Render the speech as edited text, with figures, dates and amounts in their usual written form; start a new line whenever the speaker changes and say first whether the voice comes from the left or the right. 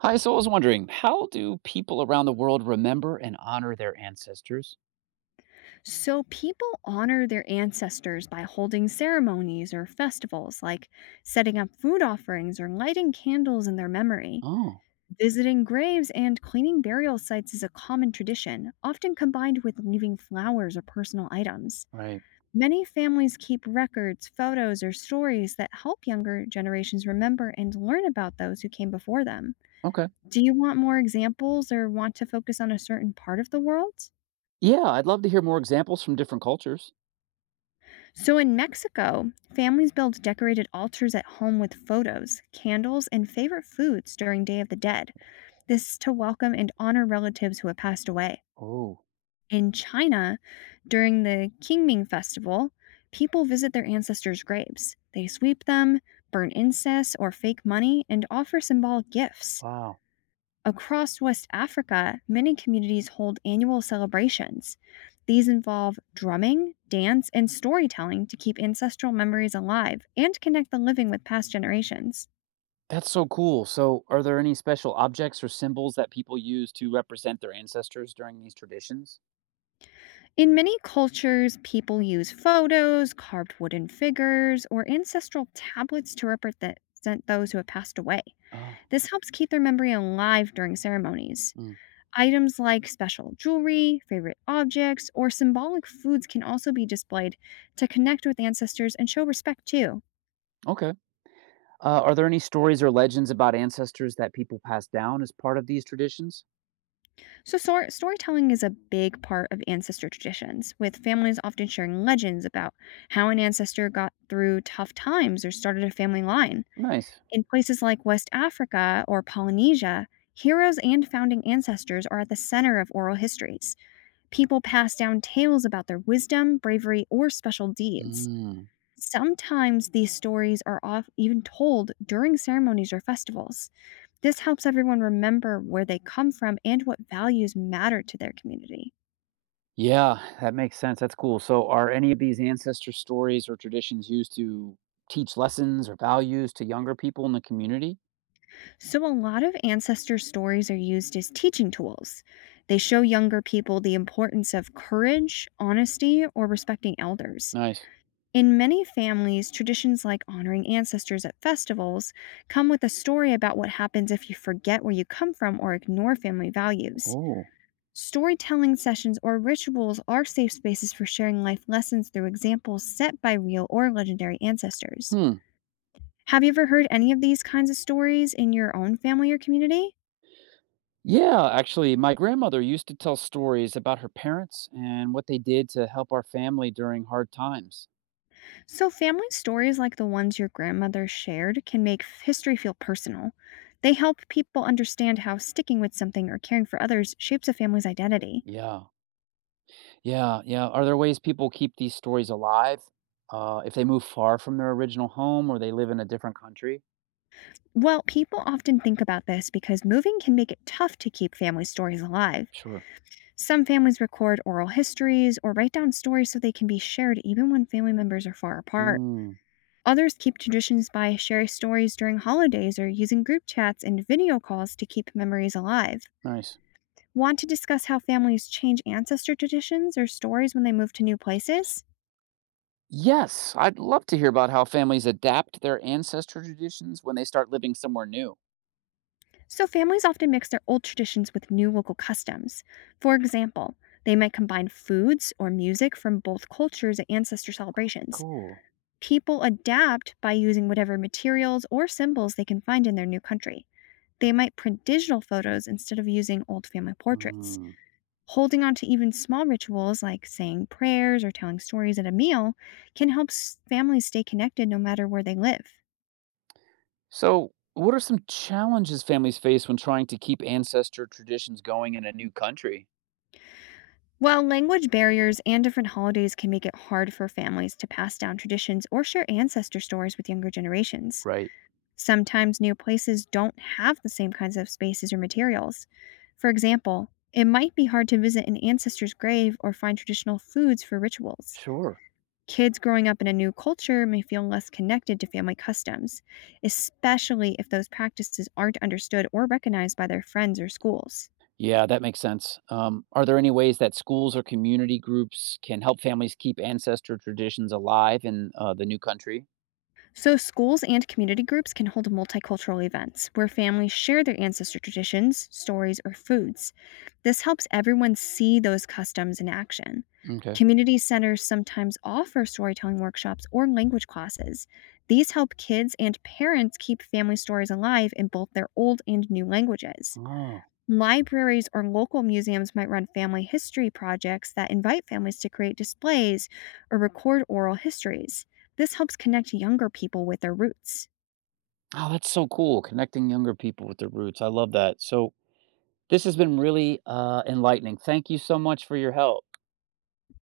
right: Hi, so I was wondering, how do people around the world remember and honor their ancestors?
left: So, people honor their ancestors by holding ceremonies or festivals, like setting up food offerings or lighting candles in their memory.
right: Oh,
left: Visiting graves and cleaning burial sites is a common tradition, often combined with leaving flowers or personal items.
right: right.
left: Many families keep records, photos, or stories that help younger generations remember and learn about those who came before them.
right: Okay.
left: Do you want more examples or want to focus on a certain part of the world?
right: Yeah, I'd love to hear more examples from different cultures.
left: So in Mexico, families build decorated altars at home with photos, candles, and favorite foods during Day of the Dead. This to welcome and honor relatives who have passed away.
right: Oh,
left: In China, during the Qingming Festival, people visit their ancestors' graves. They sweep them, burn incense or fake money, and offer symbolic gifts.
right: wow.
left: Across West Africa, many communities hold annual celebrations. These involve drumming, dance, and storytelling to keep ancestral memories alive and connect the living with past generations.
right: That's so cool. So, are there any special objects or symbols that people use to represent their ancestors during these traditions?
left: In many cultures, people use photos, carved wooden figures, or ancestral tablets to represent those who have passed away.
right: Oh,
left: This helps keep their memory alive during ceremonies.
right: mm,
left: Items like special jewelry, favorite objects, or symbolic foods can also be displayed to connect with ancestors and show respect too.
right: okay. Are there any stories or legends about ancestors that people pass down as part of these traditions?
left: So, storytelling is a big part of ancestor traditions, with families often sharing legends about how an ancestor got through tough times or started a family line.
right: Nice.
left: In places like West Africa or Polynesia, heroes and founding ancestors are at the center of oral histories. People pass down tales about their wisdom, bravery, or special deeds.
right: Mm.
left: Sometimes these stories are off even told during ceremonies or festivals. This helps everyone remember where they come from and what values matter to their community.
right: Yeah, that makes sense. That's cool. So, are any of these ancestor stories or traditions used to teach lessons or values to younger people in the community?
left: So, a lot of ancestor stories are used as teaching tools. They show younger people the importance of courage, honesty, or respecting elders.
right: Nice.
left: In many families, traditions like honoring ancestors at festivals come with a story about what happens if you forget where you come from or ignore family values.
right: Oh,
left: Storytelling sessions or rituals are safe spaces for sharing life lessons through examples set by real or legendary ancestors.
right: hmm.
left: Have you ever heard any of these kinds of stories in your own family or community?
right: Yeah, actually, my grandmother used to tell stories about her parents and what they did to help our family during hard times.
left: So, family stories like the ones your grandmother shared can make history feel personal. They help people understand how sticking with something or caring for others shapes a family's identity.
right: Yeah, yeah, yeah. Are there ways people keep these stories alive if they move far from their original home or they live in a different country?
left: Well, people often think about this because moving can make it tough to keep family stories alive.
right: Sure.
left: Some families record oral histories or write down stories so they can be shared even when family members are far apart.
right: Hmm.
left: Others keep traditions by sharing stories during holidays or using group chats and video calls to keep memories alive.
right: Nice.
left: Want to discuss how families change ancestor traditions or stories when they move to new places?
right: Yes, I'd love to hear about how families adapt their ancestor traditions when they start living somewhere new.
left: So, families often mix their old traditions with new local customs. For example, they might combine foods or music from both cultures at ancestor celebrations.
right: Cool.
left: People adapt by using whatever materials or symbols they can find in their new country. They might print digital photos instead of using old family portraits.
right: Mm.
left: Holding on to even small rituals like saying prayers or telling stories at a meal can help families stay connected no matter where they live.
right: So, what are some challenges families face when trying to keep ancestor traditions going in a new country?
left: While language barriers and different holidays can make it hard for families to pass down traditions or share ancestor stories with younger generations.
right: Right.
left: Sometimes new places don't have the same kinds of spaces or materials. For example, it might be hard to visit an ancestor's grave or find traditional foods for rituals.
right: Sure.
left: Kids growing up in a new culture may feel less connected to family customs, especially if those practices aren't understood or recognized by their friends or schools.
right: Yeah, that makes sense. Are there any ways that schools or community groups can help families keep ancestor traditions alive in the new country?
left: So, schools and community groups can hold multicultural events where families share their ancestor traditions, stories, or foods. This helps everyone see those customs in action.
right: Okay.
left: Community centers sometimes offer storytelling workshops or language classes. These help kids and parents keep family stories alive in both their old and new languages.
right: Oh.
left: Libraries or local museums might run family history projects that invite families to create displays or record oral histories. This helps connect younger people with their roots.
right: Oh, that's so cool. Connecting younger people with their roots. I love that. So, this has been really, enlightening. Thank you so much for your help.